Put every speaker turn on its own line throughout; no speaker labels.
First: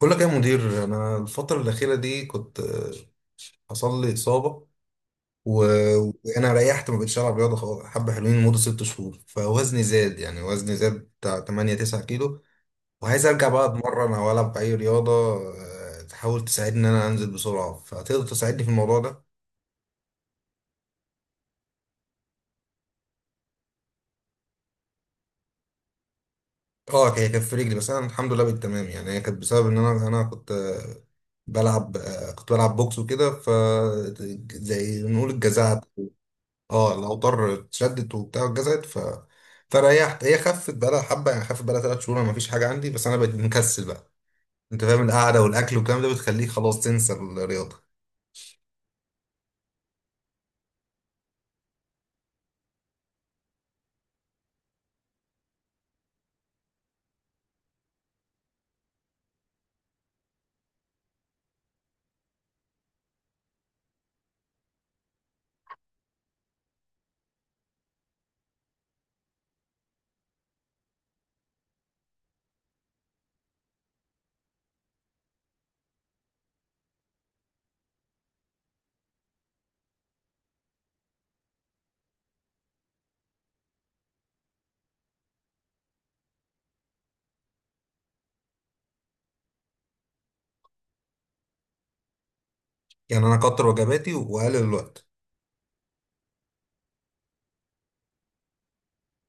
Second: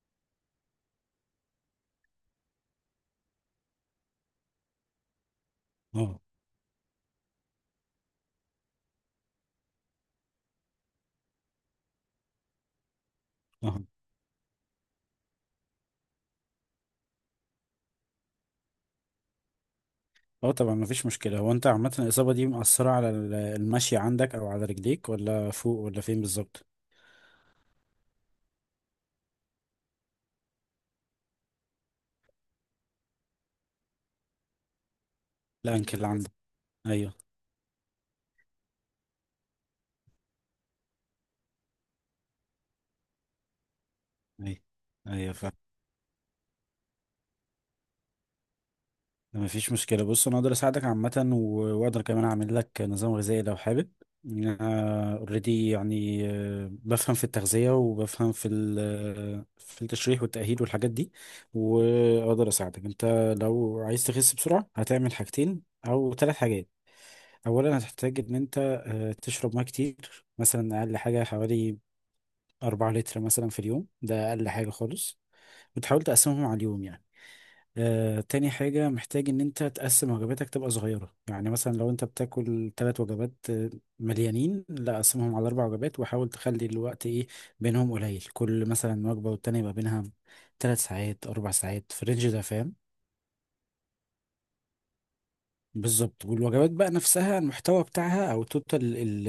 بقول لك إيه يا مدير، انا الفتره الاخيره دي كنت حصل لي اصابه.
اه
وانا ريحت ما بقتش العب رياضه خالص حبه حلوين لمده 6 شهور، فوزني زاد، يعني وزني زاد بتاع 8 9 كيلو، وعايز ارجع بقى
اه
اتمرن او العب اي رياضه. تحاول تساعدني ان انزل بسرعه، فتقدر تساعدني في الموضوع ده؟
اه طبعا مفيش مشكلة. هو انت عامة الإصابة دي مأثرة على المشي عندك أو على رجليك ولا فوق ولا فين بالظبط؟
اه هي كانت في رجلي، بس انا الحمد لله بقيت تمام. يعني هي كانت بسبب ان انا كنت بلعب، كنت بلعب بوكس وكده، ف زي نقول
لا
الجزعة.
رجلي انكل للأسف عندك.
اه
أيوه
الاوتار اتشدت وبتاع اتجزت، ف فريحت، هي خفت بقالها حبه، يعني خفت بقالها 3 شهور ما فيش حاجه عندي، بس انا بقيت مكسل بقى.
أيوه
انت فاهم،
أيوه
القعده
فاهم.
والاكل والكلام ده بتخليك خلاص تنسى الرياضه.
مفيش مشكلة، بص أنا أقدر أساعدك عامة، وأقدر كمان أعمل لك نظام غذائي لو حابب. أنا أوريدي يعني بفهم في التغذية وبفهم في في التشريح والتأهيل والحاجات دي، وأقدر أساعدك أنت. لو عايز تخس بسرعة هتعمل حاجتين أو ثلاث حاجات. اولا هتحتاج ان انت تشرب ميه كتير، مثلا اقل حاجه حوالي 4 لتر مثلا في اليوم، ده اقل حاجه خالص، وتحاول تقسمهم على اليوم يعني. تاني حاجة محتاج إن أنت تقسم وجباتك تبقى صغيرة، يعني مثلا لو أنت بتاكل تلات وجبات مليانين، لا قسمهم على أربع وجبات، وحاول تخلي الوقت إيه بينهم قليل، كل مثلا وجبة والتانية يبقى بينها تلات ساعات أربع ساعات في الرينج ده، فاهم.
يعني انا اكتر وجباتي واقلل الوقت.
بالظبط، والوجبات بقى نفسها المحتوى بتاعها او توتال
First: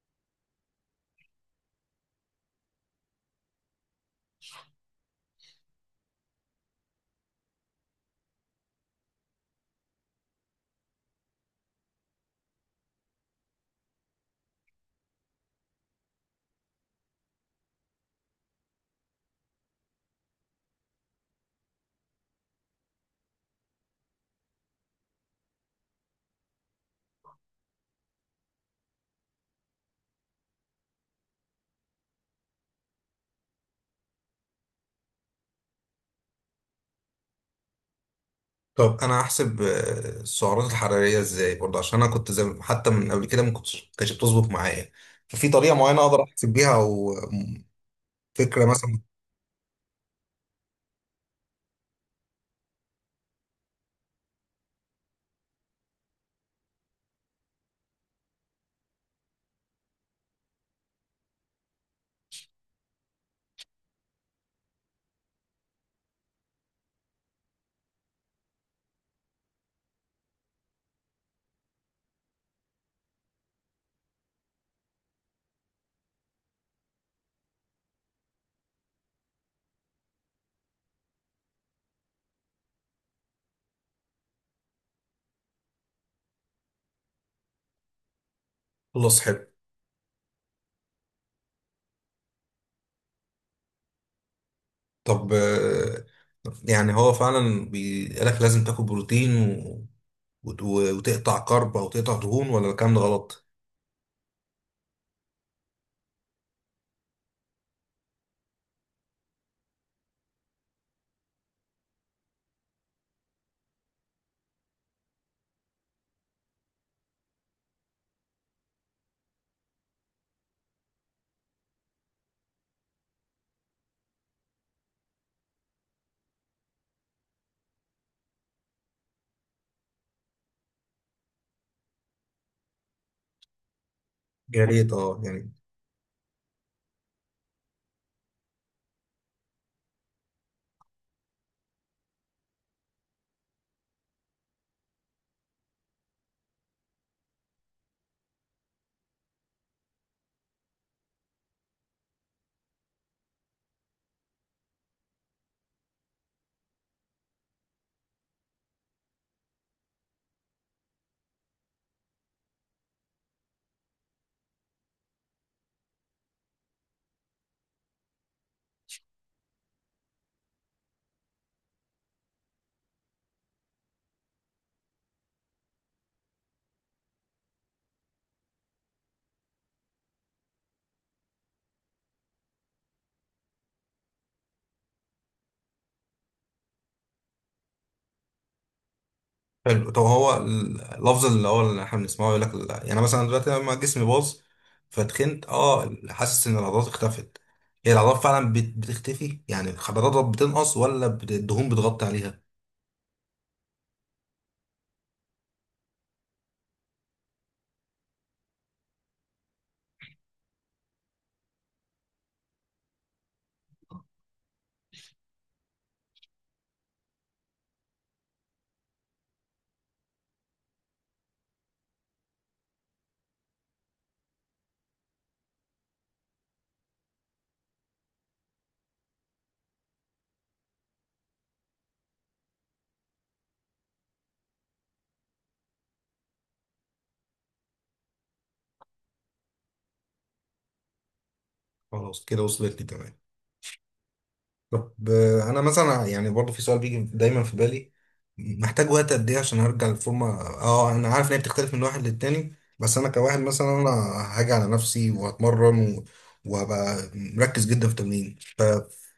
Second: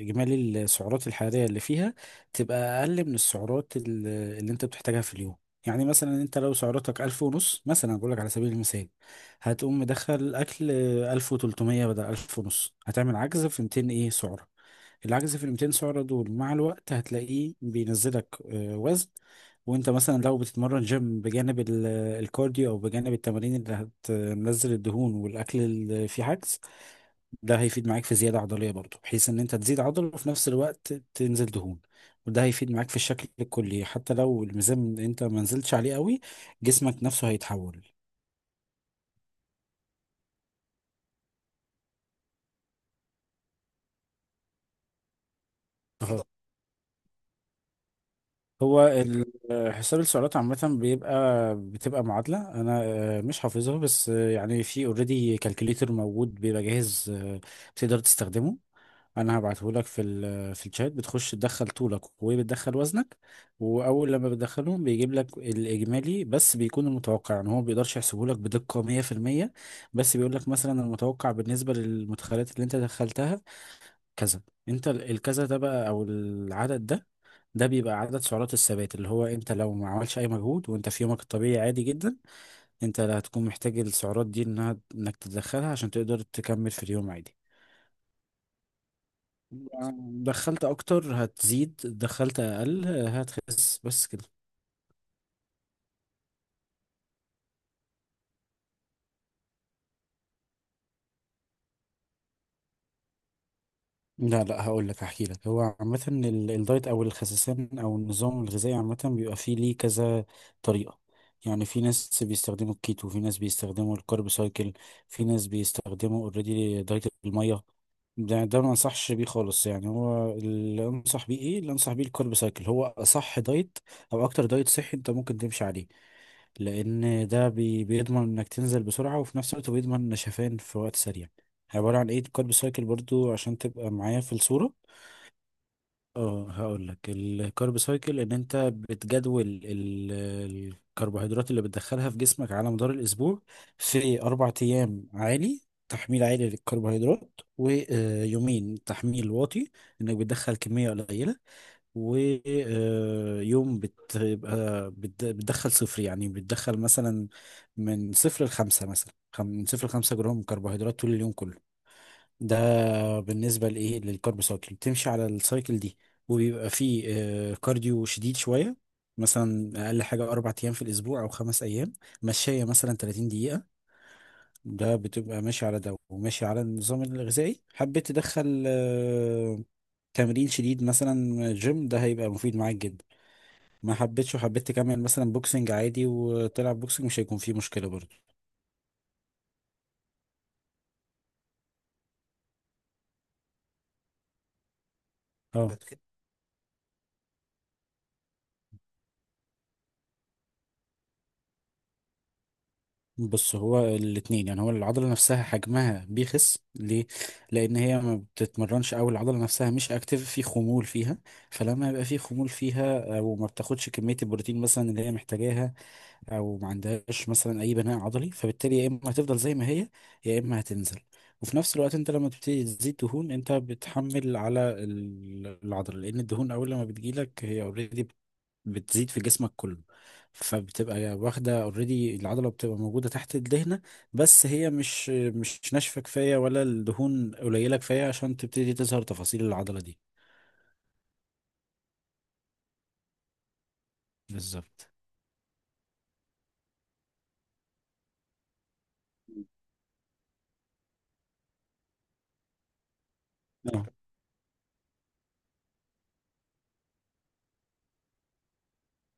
اجمالي السعرات الحراريه اللي فيها تبقى اقل من السعرات اللي انت بتحتاجها في اليوم. يعني مثلا انت لو سعراتك ألف ونص مثلا، بقول لك على سبيل المثال، هتقوم مدخل اكل ألف وتلتمية بدل ألف ونص، هتعمل عجز في ميتين ايه سعرة. العجز في ال 200 سعرة دول مع الوقت هتلاقيه بينزلك وزن. وانت مثلا لو بتتمرن جيم بجانب الكارديو او بجانب التمارين اللي هتنزل الدهون، والاكل اللي فيه عجز، ده هيفيد معاك في زيادة عضلية برضه، بحيث ان انت تزيد عضل وفي نفس الوقت تنزل دهون. وده هيفيد معاك في الشكل الكلي حتى لو الميزان انت ما نزلتش عليه قوي، جسمك نفسه هيتحول.
طب انا هحسب السعرات الحراريه ازاي برضه؟ عشان انا كنت زي حتى من قبل كده ما كنتش كانتش بتظبط معايا. ففي طريقه معينه اقدر احسب بيها، او فكره
هو
مثلا؟
حساب السعرات عامة بتبقى معادلة، أنا مش حافظها، بس يعني في اوريدي كالكوليتر موجود بيبقى جاهز، بتقدر تستخدمه. أنا هبعته لك في ال آه، في الشات، بتخش تدخل طولك وبتدخل وزنك، وأول لما بتدخلهم بيجيب لك الإجمالي، بس بيكون المتوقع، يعني هو ما بيقدرش يحسبه لك بدقة 100%، بس بيقول لك مثلا المتوقع بالنسبة للمدخلات اللي أنت دخلتها كذا. أنت الكذا ده بقى أو العدد ده، ده بيبقى عدد سعرات الثبات، اللي هو انت لو ما عملش اي مجهود وانت في يومك الطبيعي عادي جدا، انت اللي هتكون محتاج السعرات دي انها انك تدخلها عشان تقدر تكمل في اليوم عادي.
خلاص حلو.
دخلت اكتر هتزيد، دخلت اقل هتخس، بس كده.
طب يعني هو فعلا بيقولك لازم تاكل بروتين وتقطع كرب او تقطع دهون، ولا الكلام ده غلط؟
لا هقول لك، هحكي لك. هو عامة الدايت أو الخسسان أو النظام الغذائي عامة بيبقى فيه ليه كذا طريقة. يعني في ناس بيستخدموا الكيتو، في ناس بيستخدموا الكارب سايكل، في ناس بيستخدموا اوريدي دايت المية. ده ما انصحش بيه خالص. يعني هو اللي انصح بيه ايه، اللي انصح بيه الكارب سايكل، هو اصح دايت او اكتر دايت صحي انت ممكن تمشي عليه، لان ده بيضمن انك تنزل بسرعه، وفي نفس الوقت بيضمن نشفان في وقت سريع. عباره عن ايه الكارب سايكل برضو عشان تبقى معايا في
يا
الصوره.
ريت اه يعني.
اه هقول لك، الكارب سايكل ان انت بتجدول الكربوهيدرات اللي بتدخلها في جسمك على مدار الاسبوع. في اربع ايام عالي، تحميل عالي للكربوهيدرات، ويومين تحميل واطي، انك بتدخل كميه قليله، ويوم بتبقى بتدخل صفر، يعني بتدخل مثلا من صفر لخمسة، مثلا من صفر لخمسة جرام كربوهيدرات طول اليوم كله. ده بالنسبة لإيه، للكارب سايكل، بتمشي على السايكل دي. وبيبقى فيه كارديو شديد شوية، مثلا أقل حاجة أربع أيام في الأسبوع أو خمس أيام، مشاية مثلا 30 دقيقة. ده بتبقى ماشي على ده وماشي على النظام الغذائي. حبيت تدخل تمرين شديد مثلا جيم، ده هيبقى مفيد معاك جدا. ما حبيتش وحبيت تكمل مثلا بوكسنج عادي وتلعب بوكسنج، مش هيكون فيه مشكلة برضه.
حلو. طب هو اللفظ اللي هو اللي احنا بنسمعه يقول لك لا، يعني مثلا دلوقتي لما جسمي باظ فتخنت،
اه
اه حاسس ان العضلات اختفت. هي العضلات فعلا بتختفي، يعني الخضروات بتنقص، ولا الدهون بتغطي عليها؟
بص، هو الاتنين. يعني هو العضلة نفسها حجمها بيخس ليه؟ لأن هي ما بتتمرنش، أو العضلة نفسها مش أكتف، في خمول فيها. فلما يبقى في خمول فيها أو ما بتاخدش كمية البروتين مثلا اللي هي محتاجاها، أو ما عندهاش مثلا أي بناء عضلي، فبالتالي يا إما هتفضل زي ما هي يا إما هتنزل. وفي نفس الوقت انت لما تبتدي تزيد دهون، انت بتحمل على العضله، لان الدهون اول لما بتجيلك هي اوريدي بتزيد في جسمك كله، فبتبقى واخدة اوريدي، العضلة بتبقى موجودة تحت الدهنة، بس هي مش ناشفة كفاية ولا الدهون قليلة كفاية عشان تبتدي تظهر تفاصيل العضلة دي.
خلاص كده وصلت لي تمام.
بالظبط.
طب انا مثلا يعني برضو في سؤال بيجي دايما في بالي، محتاج وقت قد ايه عشان ارجع للفورمه؟ اه انا عارف ان هي بتختلف من واحد للتاني، بس انا كواحد مثلا،
اه
انا هاجي على نفسي وهتمرن وهبقى مركز جدا في التمرين.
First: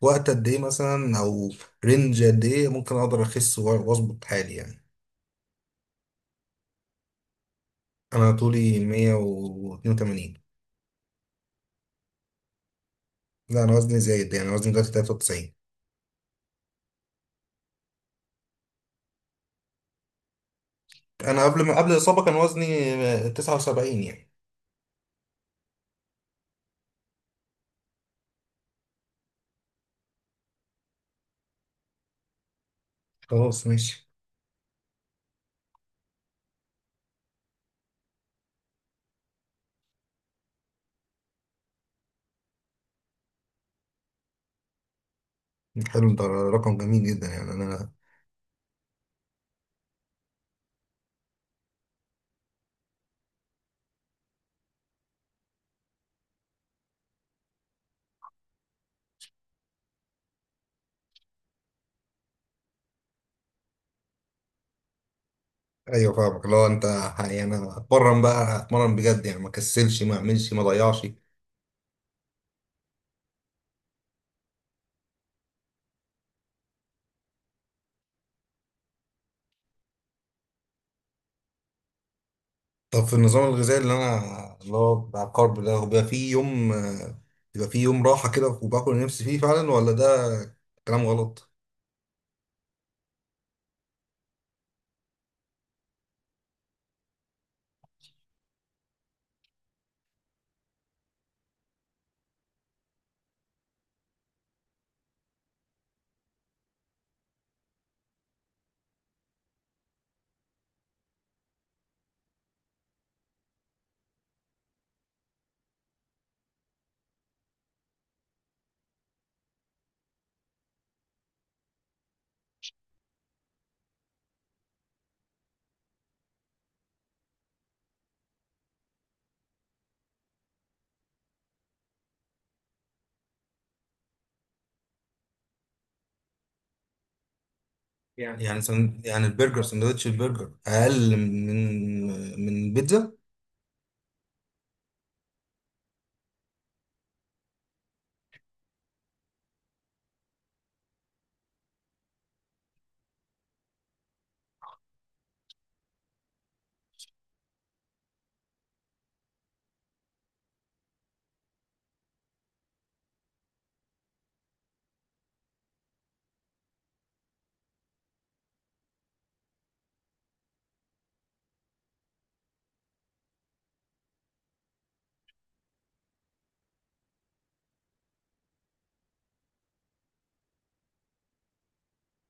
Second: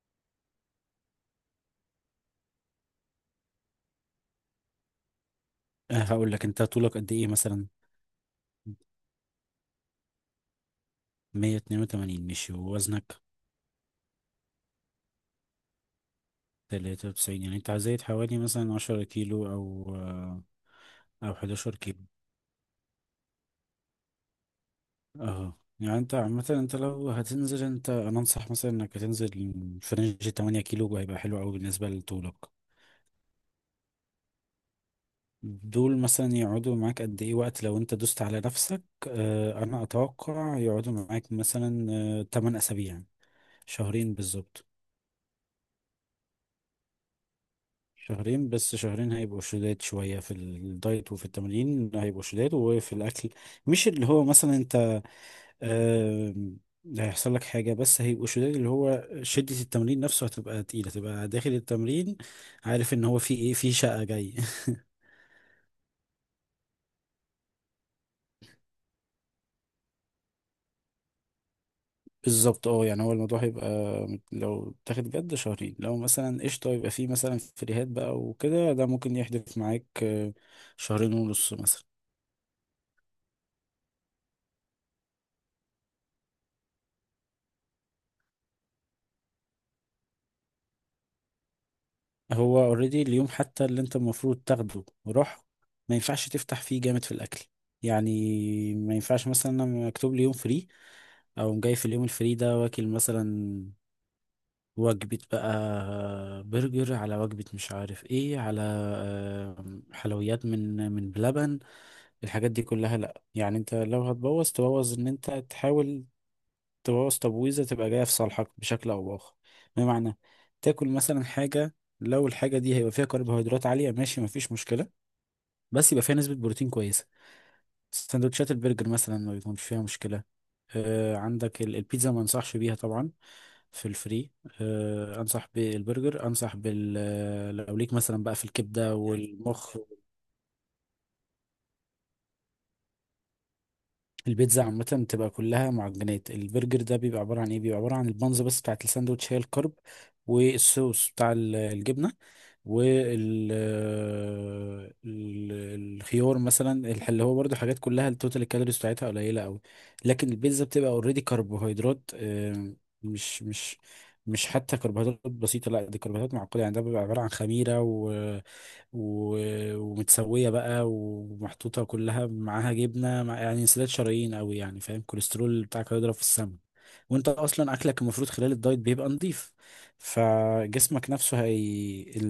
فوقت قد ايه مثلا، او رينج قد ايه ممكن اقدر اخس واظبط حالي يعني؟
هقول لك، انت طولك قد ايه مثلا؟
انا طولي 182.
182 ماشي، ووزنك؟
لا انا وزني زايد، يعني وزني دلوقتي 93.
93. يعني انت زايد حوالي مثلا 10 كيلو او او
انا قبل
11.
ما قبل الاصابه كان وزني 79 يعني.
اه، يعني انت عامة انت لو هتنزل، انت انا انصح مثلا انك هتنزل في رينج 8 كيلو، هيبقى حلو قوي بالنسبة لطولك.
خلاص ماشي.
دول مثلا يقعدوا معاك قد ايه وقت لو انت دوست على نفسك؟ اه انا اتوقع يقعدوا معاك مثلا اه 8 اسابيع، شهرين بالظبط.
حلو ده رقم جميل جدا، يعني انا.
شهرين بس، شهرين هيبقوا شداد شوية في الدايت وفي التمرين، هيبقوا شداد وفي الاكل، مش اللي هو مثلا انت آم، لا هيحصل لك حاجة، بس هيبقوا شداد، اللي هو شدة التمرين نفسه هتبقى تقيلة، تبقى داخل التمرين عارف ان هو في ايه، في شقة جاي.
ايوه فاهمك. لو انت يعني، انا اتمرن بقى اتمرن بجد، يعني ما كسلش ما اعملش ما ضيعش.
بالظبط، اه يعني هو الموضوع هيبقى لو تاخد جد شهرين، لو مثلا قشطة يبقى فيه مثلا فريهات بقى وكده، ده ممكن يحدث معاك شهرين ونص مثلا.
طب في النظام الغذائي اللي انا اللي هو بتاع الكارب ده، هو بيبقى فيه يوم بيبقى فيه يوم راحه كده وباكل اللي نفسي فيه فعلا، ولا ده كلام غلط؟
هو اوريدي اليوم حتى اللي انت المفروض تاخده وراح، ما ينفعش تفتح فيه جامد في الاكل. يعني ما ينفعش مثلا انا مكتوب لي يوم فري، اقوم جاي في اليوم الفري ده واكل مثلا وجبة بقى برجر على وجبة مش عارف ايه على حلويات من بلبن، الحاجات دي كلها لا. يعني انت لو هتبوظ، تبوظ ان انت تحاول تبوظ تبويزة تبقى جاية في صالحك بشكل او باخر. بمعنى تاكل مثلا حاجة، لو الحاجة دي هيبقى فيها كربوهيدرات عالية ماشي مفيش مشكلة، بس يبقى فيها نسبة بروتين كويسة. سندوتشات البرجر مثلا ما بيكونش فيها مشكلة. آه عندك البيتزا ما انصحش بيها طبعا في الفري. آه انصح بالبرجر، انصح بال لو ليك مثلا بقى
يعني
في
يعني
الكبدة
يعني البرجر،
والمخ.
سندوتش البرجر اقل من من البيتزا؟
البيتزا عامة بتبقى كلها معجنات، البرجر ده بيبقى عبارة عن ايه، بيبقى عبارة عن البانز بس بتاعت الساندوتش، هي الكرب والصوص بتاع الجبنة وال ال- الخيار مثلا، اللي هو برضو حاجات كلها التوتال الكالوريز بتاعتها قليلة قوي. لكن البيتزا بتبقى اوريدي كربوهيدرات، مش مش حتى كربوهيدرات بسيطة، لا دي كربوهيدرات معقدة. يعني ده بيبقى عبارة عن خميرة ومتسوية بقى ومحطوطة كلها معاها جبنة، مع يعني انسداد شرايين قوي يعني فاهم، الكوليسترول بتاعك هيضرب في السما. وانت اصلا اكلك المفروض خلال الدايت بيبقى نظيف، فجسمك نفسه،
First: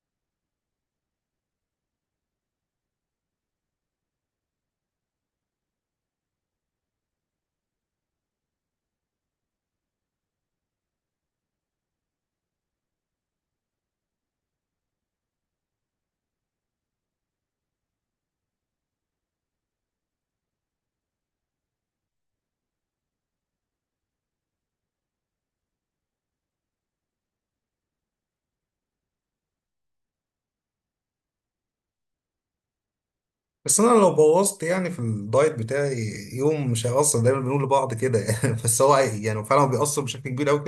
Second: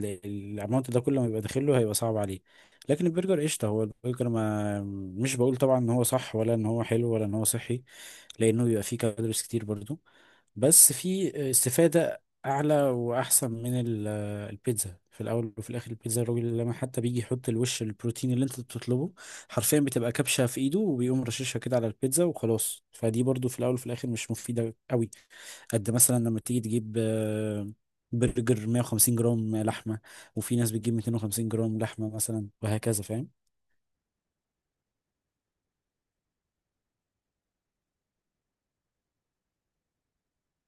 الاماونت ده كله ما يبقى داخله هيبقى صعب عليه. لكن البرجر قشطة. هو البرجر ما مش بقول طبعا ان هو صح ولا ان هو حلو ولا ان هو صحي، لانه بيبقى فيه كالوريز كتير برضو، بس في استفادة أعلى وأحسن من البيتزا. في الأول وفي الآخر البيتزا الراجل لما حتى بيجي يحط الوش البروتين اللي أنت بتطلبه، حرفيا بتبقى كبشة في إيده وبيقوم رشاشها كده على البيتزا وخلاص، فدي برضو في الأول وفي الآخر مش مفيدة قوي، قد مثلا لما تيجي تجيب برجر 150 جرام لحمة، وفي ناس بتجيب 250 جرام لحمة مثلا، وهكذا فاهم.
بس انا لو بوظت يعني في الدايت بتاعي يوم مش هيأثر، دايما بنقول لبعض كده يعني، بس هو يعني فعلا هو بيأثر بشكل كبير قوي.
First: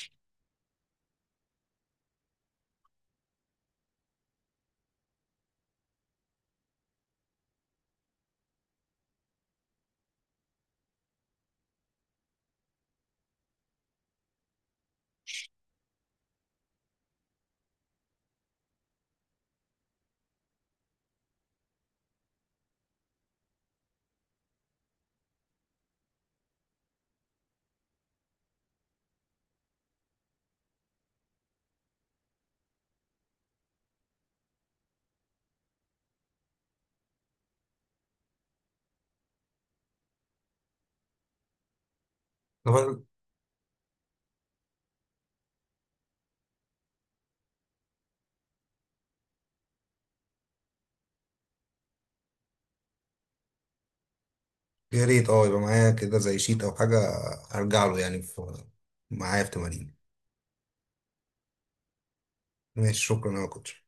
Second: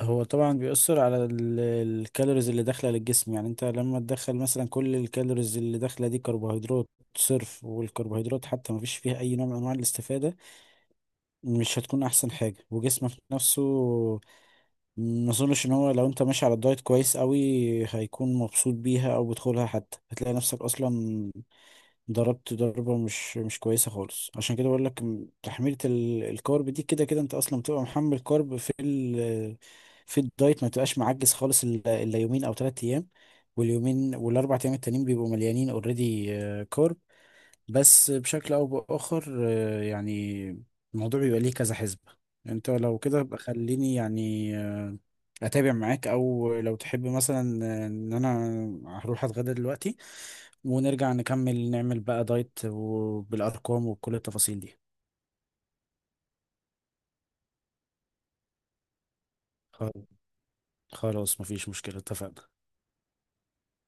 هو طبعا بيأثر على الكالوريز اللي داخلة للجسم. يعني انت لما تدخل مثلا كل الكالوريز اللي داخلة دي كربوهيدرات صرف، والكربوهيدرات حتى ما فيش فيها اي نوع من انواع الاستفادة، مش هتكون احسن حاجة. وجسمك نفسه ما اظنش ان هو لو انت ماشي على الدايت كويس قوي هيكون مبسوط بيها، او بتدخلها حتى هتلاقي نفسك اصلا ضربت ضربة مش كويسة خالص. عشان كده بقول لك تحميلة الكارب دي، كده كده انت اصلا بتبقى محمل كارب في في الدايت، ما تبقاش معجز خالص الا إلا يومين او ثلاث ايام، واليومين والاربع ايام التانيين بيبقوا مليانين اوريدي كارب. بس بشكل او باخر يعني الموضوع بيبقى ليه كذا حسبة. انت لو
كده
كده بقى خليني يعني اتابع معاك، او لو تحب مثلا ان انا هروح اتغدى دلوقتي ونرجع نكمل نعمل بقى دايت وبالارقام وكل التفاصيل دي.
يا ريت اه يبقى معايا كده زي شيت او حاجة هرجع له، يعني في معايا في تمارين.
خل- خلاص مفيش مشكلة، اتفقنا.
ماشي، شكرا يا كوتش.